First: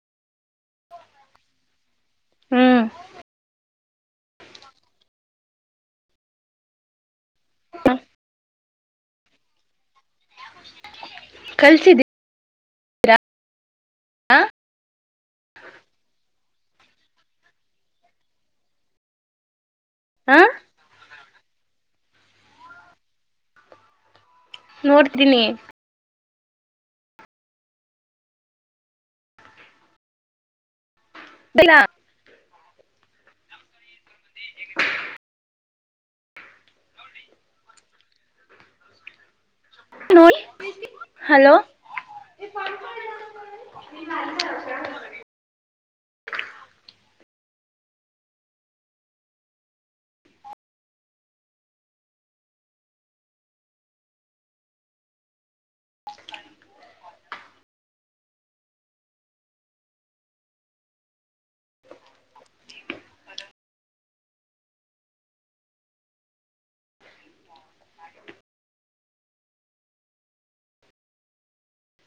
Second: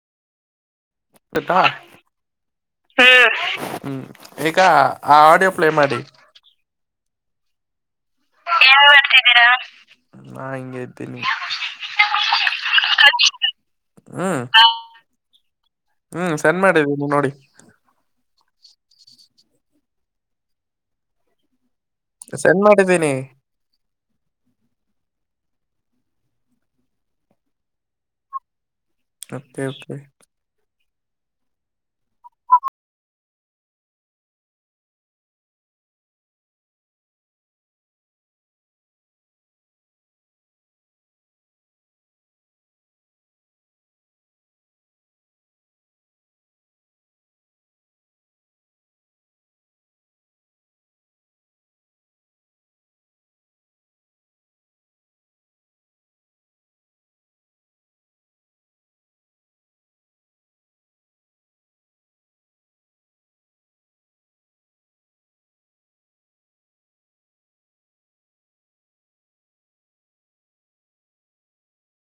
ಕಥಾ ಹ್ಮ್ ಹ್ಮ್ ಈಗ ಆ ಆಡಿಯೋ ಪ್ಲೇ ಮಾಡಿ ಹ [unintelligible] ನಾ ಹಿಂಗಗೆ ಇದ್ದೇನಿ ಕಳ್ಸಿದ್ದೀರಾ [unintelligible] ಹ್ಮ್ ಹ್ಮ್ ಸಣ ಮಾಡಿದೀ ನೀ ನೋಡಿ ಹಾ ಸ ಎನ್ ಮಾಡಿದ್ದೀನಿ ನೋಡ್ತೀನಿ ಮತೆ ಕೆ ಬಲ್ಲ [unintelligible] ನ ಹಲೋ